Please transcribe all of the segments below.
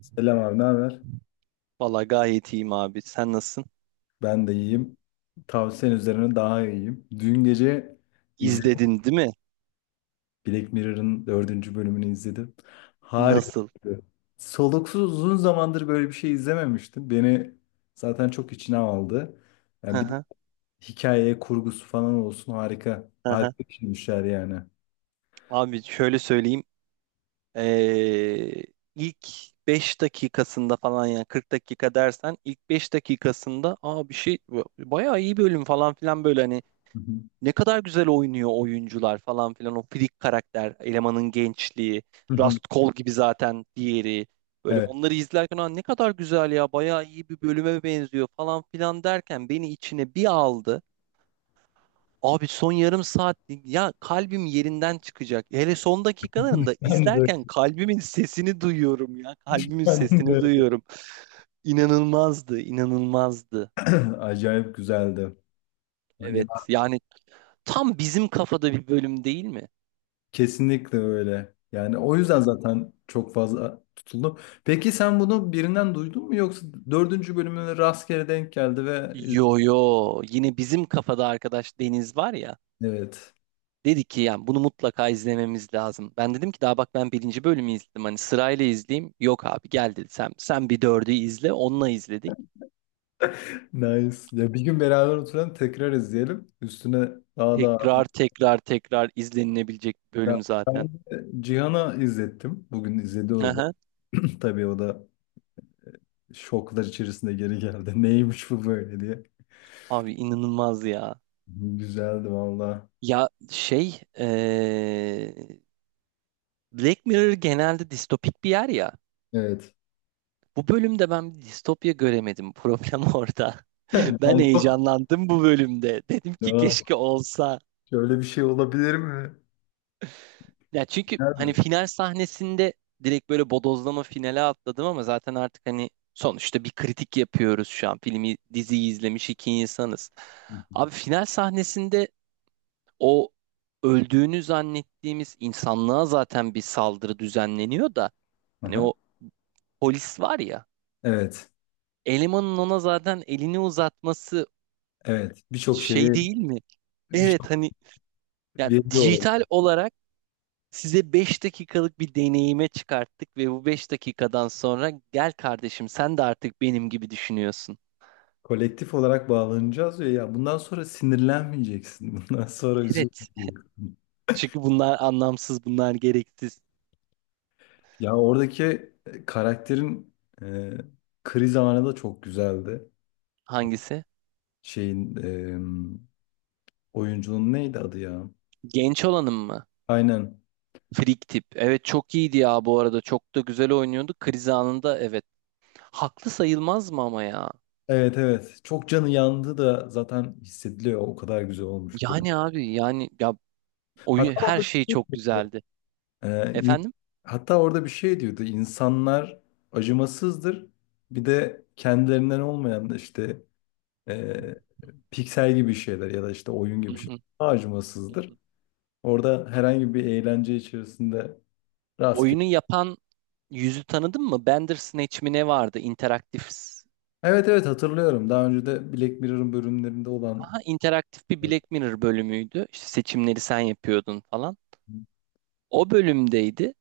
Selam abi, ne haber? Valla gayet iyiyim abi. Sen nasılsın? Ben de iyiyim. Tavsiyen üzerine daha iyiyim. Dün gece izledim. İzledin değil mi? Black Mirror'ın dördüncü bölümünü izledim. Harika. Nasıl? Soluksuz uzun zamandır böyle bir şey izlememiştim. Beni zaten çok içine aldı. Hı Yani bir de hı, hikaye kurgusu falan olsun harika. hı hı. Harika bir şeymişler yani. Hı Abi şöyle söyleyeyim. Ee, ilk 5 dakikasında falan yani 40 dakika dersen ilk 5 dakikasında bir şey bayağı iyi bölüm falan filan böyle hani hı. ne kadar güzel oynuyor oyuncular falan filan o freak karakter elemanın gençliği Hı hı. Rust Cole gibi zaten diğeri böyle Evet. onları izlerken "Aa, ne kadar güzel ya bayağı iyi bir bölüme benziyor falan filan derken beni içine bir aldı. Abi son yarım saat ya kalbim yerinden çıkacak. Hele son dakikalarında Ben de. izlerken kalbimin sesini duyuyorum ya. Kalbimin Ben sesini de. duyuyorum. İnanılmazdı, inanılmazdı. Acayip güzeldi. Ya Evet yani tam bizim kafada bir bölüm değil mi? kesinlikle öyle. Yani o yüzden zaten çok fazla tutuldu. Peki sen bunu birinden duydun mu yoksa dördüncü bölümüne rastgele denk geldi ve Yo yo yine bizim kafada arkadaş Deniz var ya. evet. Dedi ki yani bunu mutlaka izlememiz lazım. Ben dedim ki daha bak ben birinci bölümü izledim. Hani sırayla izleyeyim. Yok abi gel dedi sen, sen bir dördü izle onunla izledik. Nice. Ya bir gün beraber oturalım tekrar izleyelim. Üstüne daha daha. Tekrar tekrar tekrar izlenilebilecek bir Ya bölüm ben zaten. de Cihan'a izlettim. Bugün izledi o da. Aha. Tabii o da şoklar içerisinde geri geldi. Neymiş bu böyle diye. Abi inanılmaz ya. Güzeldi valla. Ya Black Mirror genelde distopik bir yer ya. Evet. Bu bölümde ben bir distopya göremedim. Problem orada. Yani Ben çok- heyecanlandım bu bölümde. Dedim ki ya, keşke olsa. şöyle bir şey olabilir mi? Ya çünkü hani Güzeldi. final sahnesinde direkt böyle bodozlama finale atladım ama zaten artık hani sonuçta bir kritik yapıyoruz şu an. Filmi, diziyi izlemiş iki insanız. Abi final sahnesinde o öldüğünü zannettiğimiz insanlığa zaten bir saldırı düzenleniyor da hani Aha. o polis var ya Evet, elemanın ona zaten elini uzatması evet. Birçok şeyi, şey değil mi? birçok Evet hani ya veriyi o. dijital olarak size 5 dakikalık bir deneyime çıkarttık ve bu 5 dakikadan sonra gel kardeşim sen de artık benim gibi düşünüyorsun. Kolektif olarak bağlanacağız ya. Ya bundan sonra sinirlenmeyeceksin. Bundan sonra Evet. üzülmeyeceksin. Çünkü bunlar anlamsız, bunlar gereksiz. Ya oradaki karakterin e, kriz anı da çok güzeldi. Hangisi? Şeyin oyuncunun neydi adı ya? Genç olanın mı? Aynen. Frik tip. Evet çok iyiydi ya bu arada. Çok da güzel oynuyordu. Kriz anında evet. Haklı sayılmaz mı ama ya? Evet evet. Çok canı yandı da zaten hissediliyor. O kadar güzel olmuş böyle. Yani abi yani ya oyun Hatta her orada şey çok güzeldi. Ee, in- Efendim? hatta orada bir şey diyordu. İnsanlar acımasızdır. Bir de kendilerinden olmayan da işte e, piksel gibi şeyler ya da işte oyun Hı gibi şeyler hı, daha hı acımasızdır. hı. Orada herhangi bir eğlence içerisinde rastgele. Oyunu yapan yüzü tanıdın mı? Bandersnatch mi ne vardı? İnteraktif. Evet evet hatırlıyorum. Daha önce de Black Mirror'ın bölümlerinde olan. Aha, interaktif bir Black Mirror bölümüydü. İşte seçimleri sen yapıyordun falan. O bölümdeydi.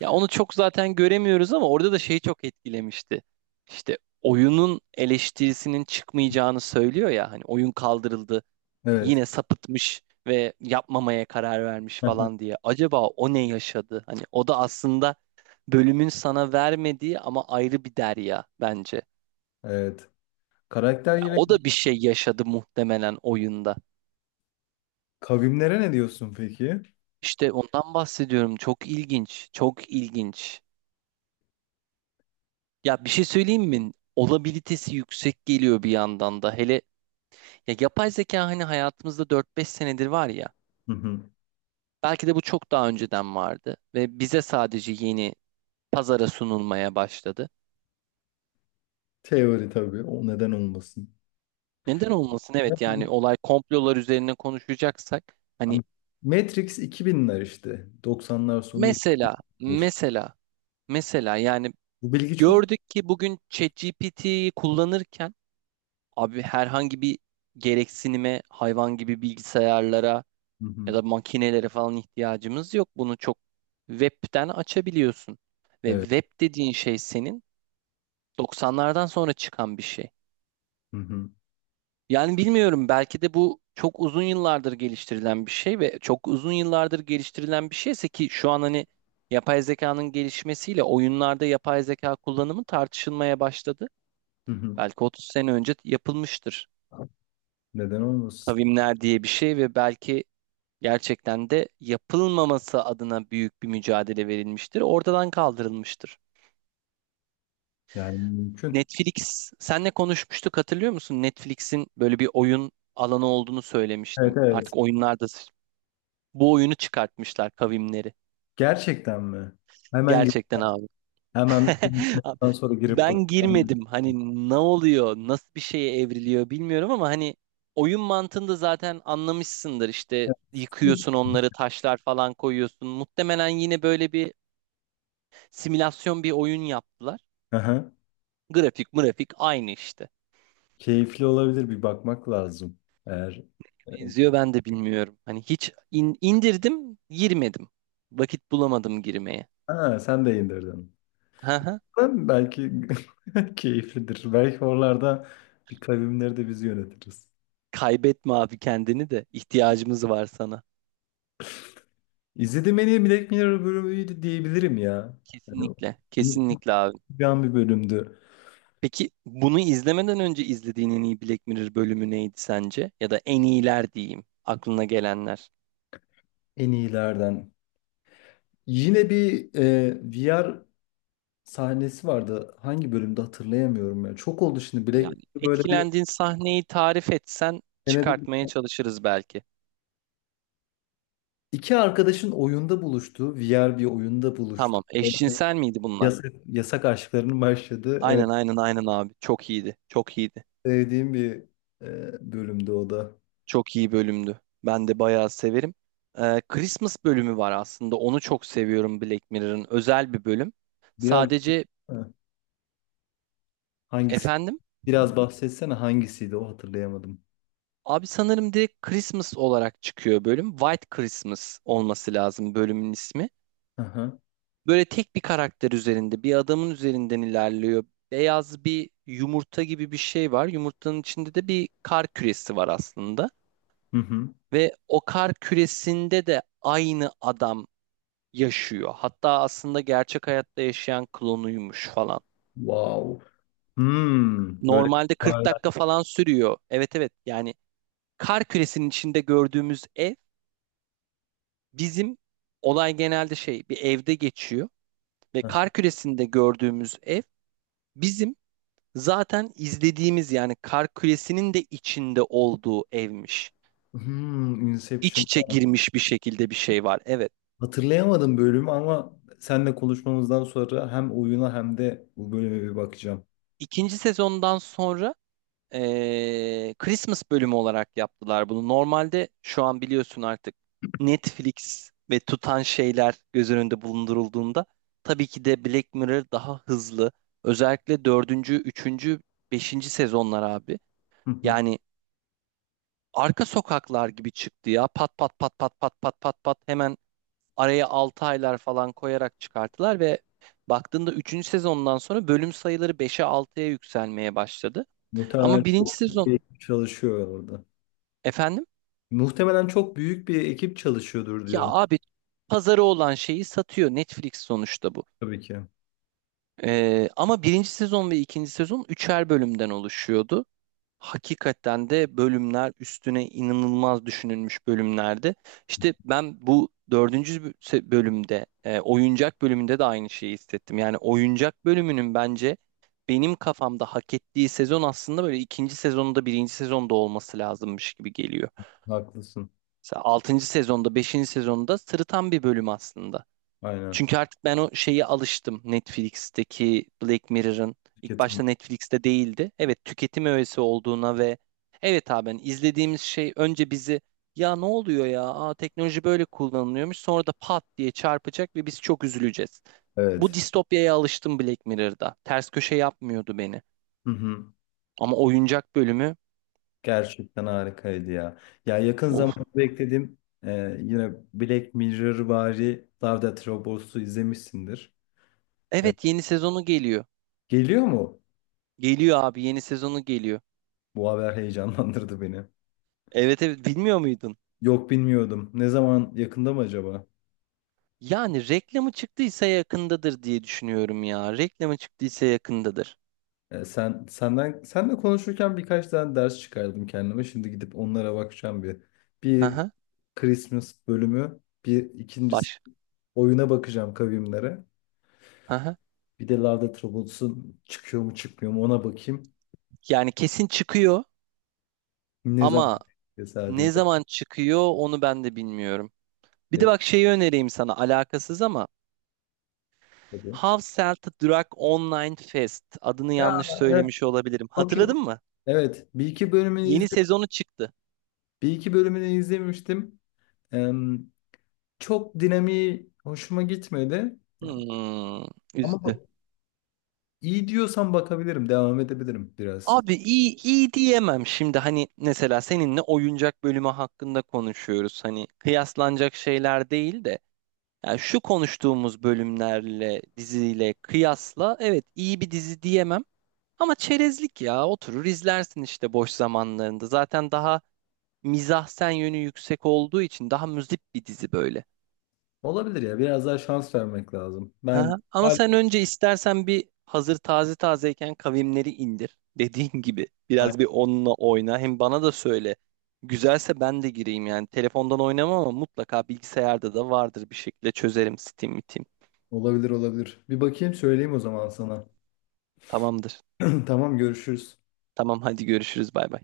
Ya onu çok zaten göremiyoruz ama orada da şey çok etkilemişti. İşte oyunun eleştirisinin çıkmayacağını söylüyor ya hani oyun kaldırıldı. Evet. Yine sapıtmış ve yapmamaya karar vermiş falan diye. Acaba o ne yaşadı? Hani o da aslında bölümün sana vermediği ama ayrı bir derya bence. Evet. Karakter Ya yine o da bir şey yaşadı muhtemelen oyunda. kavimlere ne diyorsun peki? İşte ondan bahsediyorum. Çok ilginç, çok ilginç. Ya bir şey söyleyeyim mi? Olabilitesi yüksek geliyor bir yandan da. Hele ya yapay zeka hani hayatımızda dört beş senedir var ya. Hı hı. Belki de bu çok daha önceden vardı ve bize sadece yeni pazara sunulmaya başladı. Teori tabii. O neden olmasın? Neden olmasın? Evet yani olay komplolar üzerine konuşacaksak hani Ama Matrix 2000'ler işte. 90'lar sonu mesela ilkmiş. mesela mesela yani Bu bilgi çok... gördük ki bugün ChatGPT'yi kullanırken abi herhangi bir gereksinime hayvan gibi bilgisayarlara Hı hı. ya da makinelere falan ihtiyacımız yok. Bunu çok webten açabiliyorsun. Ve Evet. web dediğin şey senin 90'lardan sonra çıkan bir şey. Hı hı. Yani bilmiyorum belki de bu çok uzun yıllardır geliştirilen bir şey ve çok uzun yıllardır geliştirilen bir şeyse ki şu an hani yapay zekanın gelişmesiyle oyunlarda yapay zeka kullanımı tartışılmaya başladı. Hı hı. Belki 30 sene önce yapılmıştır. Neden olmasın? Kavimler diye bir şey ve belki gerçekten de yapılmaması adına büyük bir mücadele verilmiştir. Ortadan kaldırılmıştır. Yani mümkün. Netflix, senle konuşmuştuk hatırlıyor musun? Netflix'in böyle bir oyun alanı olduğunu Evet söylemiştim. evet. Artık oyunlarda bu oyunu çıkartmışlar kavimleri. Gerçekten mi? Hemen gir- Gerçekten abi. hemen Abi, ondan sonra girip ben bakacağım. girmedim. Hani ne oluyor, nasıl bir şeye evriliyor bilmiyorum ama hani oyun mantığını da zaten anlamışsındır. İşte yıkıyorsun onları, taşlar falan koyuyorsun. Muhtemelen yine böyle bir simülasyon bir oyun yaptılar. Aha. Grafik mırafik aynı işte. Keyifli olabilir bir bakmak lazım. Eğer evet. Benziyor ben de bilmiyorum. Hani hiç indirdim, girmedim. Vakit bulamadım girmeye. Ha, sen de indirdin. Hı hı. Ben belki keyiflidir. Belki oralarda bir kavimleri de biz yönetiriz. Kaybetme abi kendini de. İhtiyacımız var sana. İzlediğim en iyi Black Mirror bölümüydü diyebilirim ya. Yani Kesinlikle, kesinlikle abi. unutulmayan bir bölümdü. Peki bunu izlemeden önce izlediğin en iyi Black Mirror bölümü neydi sence? Ya da en iyiler diyeyim, aklına gelenler. En iyilerden. Yine bir VR sahnesi vardı. Hangi bölümde hatırlayamıyorum ya. Çok oldu şimdi Black Yani Mirror böyle bir etkilendiğin sahneyi tarif etsen senede çıkartmaya çalışırız belki. İki arkadaşın oyunda buluştuğu, VR bir oyunda buluştu. Tamam, eşcinsel miydi bunlar? Yasak, yasak aşklarının başladığı. Evet, Aynen aynen aynen abi. Çok iyiydi. Çok iyiydi. sevdiğim bir bölümdü o da. Çok iyi bölümdü. Ben de bayağı severim. Christmas bölümü var aslında. Onu çok seviyorum Black Mirror'ın. Özel bir bölüm. Biraz Sadece ha, hangisi? efendim Biraz bahsetsene hangisiydi o hatırlayamadım. abi sanırım direkt Christmas olarak çıkıyor bölüm. White Christmas olması lazım bölümün ismi. Aha. Böyle tek bir karakter üzerinde, bir adamın üzerinden ilerliyor. Beyaz bir yumurta gibi bir şey var. Yumurtanın içinde de bir kar küresi var aslında. Hı hı. Ve o kar küresinde de aynı adam yaşıyor. Hatta aslında gerçek hayatta yaşayan klonuymuş falan. Wow. Hmm, böyle Normalde 40 paralel. dakika falan sürüyor. Evet evet yani kar küresinin içinde gördüğümüz ev bizim olay genelde şey bir evde geçiyor ve kar küresinde gördüğümüz ev bizim zaten izlediğimiz yani kar küresinin de içinde olduğu evmiş. Hmm, İç Inception. içe girmiş bir şekilde bir şey var. Evet. Hatırlayamadım bölümü ama seninle konuşmamızdan sonra hem oyuna hem de bu bölüme bir bakacağım. İkinci sezondan sonra Christmas bölümü olarak yaptılar bunu. Normalde şu an biliyorsun artık Netflix ve tutan şeyler göz önünde bulundurulduğunda tabii ki de Black Mirror daha hızlı. Özellikle dördüncü, üçüncü, beşinci sezonlar abi. Hı hı. Yani arka sokaklar gibi çıktı ya. Pat pat pat pat pat pat pat pat hemen araya 6 aylar falan koyarak çıkarttılar ve baktığında üçüncü sezondan sonra bölüm sayıları beşe altıya yükselmeye başladı. Muhtemelen Ama birinci çok büyük bir sezon ekip çalışıyor orada. efendim. Muhtemelen çok büyük bir ekip çalışıyordur Ya diyorum. abi pazarı olan şeyi satıyor Netflix sonuçta bu. Tabii ki. Ama birinci sezon ve ikinci sezon üçer bölümden oluşuyordu. Hakikaten de bölümler üstüne inanılmaz düşünülmüş bölümlerdi. İşte ben bu dördüncü bölümde oyuncak bölümünde de aynı şeyi hissettim. Yani oyuncak bölümünün bence benim kafamda hak ettiği sezon aslında böyle ikinci sezonda birinci sezonda olması lazımmış gibi geliyor. Haklısın. Mesela altıncı sezonda beşinci sezonda sırıtan bir bölüm aslında. Aynen. Çünkü artık ben o şeye alıştım. Netflix'teki Black Mirror'ın ilk Şirketim. başta Netflix'te değildi. Evet tüketim öğesi olduğuna ve evet abi hani izlediğimiz şey önce bizi ya ne oluyor ya Aa, teknoloji böyle kullanılıyormuş sonra da pat diye çarpacak ve biz çok üzüleceğiz. Bu Evet. distopyaya alıştım Black Mirror'da. Ters köşe yapmıyordu beni. Hı hı. Ama oyuncak bölümü, Gerçekten harikaydı ya. Ya yakın of. zamanda beklediğim e, yine Black Mirror vari Love Death Robots'u izlemişsindir. E, Evet yeni sezonu geliyor. Geliyor mu? Geliyor abi yeni sezonu geliyor. Bu haber heyecanlandırdı beni. Evet evet bilmiyor muydun? Yok bilmiyordum. Ne zaman yakında mı acaba? Yani reklamı çıktıysa yakındadır diye düşünüyorum ya. Reklamı çıktıysa yakındadır. Senle konuşurken birkaç tane ders çıkardım kendime. Şimdi gidip onlara bakacağım bir. Bir Aha, Christmas bölümü, bir ikincisi baş. oyuna bakacağım kavimlere. Aha. Bir de Love Death Robots'un çıkıyor mu çıkmıyor mu ona bakayım. Yani kesin çıkıyor Ne ama zaman çıkıyor sadece ne zaman çıkıyor onu ben de bilmiyorum. Bir de bak şeyi önereyim sana alakasız ama yakında. How Sell to Drug Online Fest adını Ya yanlış evet. söylemiş olabilirim. Yok yok. Hatırladın mı? Evet, Yeni sezonu çıktı. bir iki bölümünü izlemiştim. Em, Çok dinamiği hoşuma gitmedi. Yani Hmm, Ama üzdü. bu- iyi diyorsan bakabilirim, devam edebilirim biraz. Abi iyi iyi diyemem şimdi hani mesela seninle oyuncak bölümü hakkında konuşuyoruz. Hani kıyaslanacak şeyler değil de yani şu konuştuğumuz bölümlerle diziyle kıyasla evet iyi bir dizi diyemem ama çerezlik ya oturur izlersin işte boş zamanlarında. Zaten daha mizahsen yönü yüksek olduğu için daha müzip bir dizi böyle. Olabilir ya, biraz daha şans vermek lazım. Ha, ama Ay- sen önce istersen bir hazır taze tazeyken kavimleri indir. Dediğin gibi biraz bir onunla oyna. Hem bana da söyle. Güzelse ben de gireyim yani. Telefondan oynamam ama mutlaka bilgisayarda da vardır bir şekilde çözerim Steam, Steam. Olabilir olabilir. Bir bakayım söyleyeyim o zaman sana. Tamamdır. Tamam görüşürüz. Tamam hadi görüşürüz bay bay.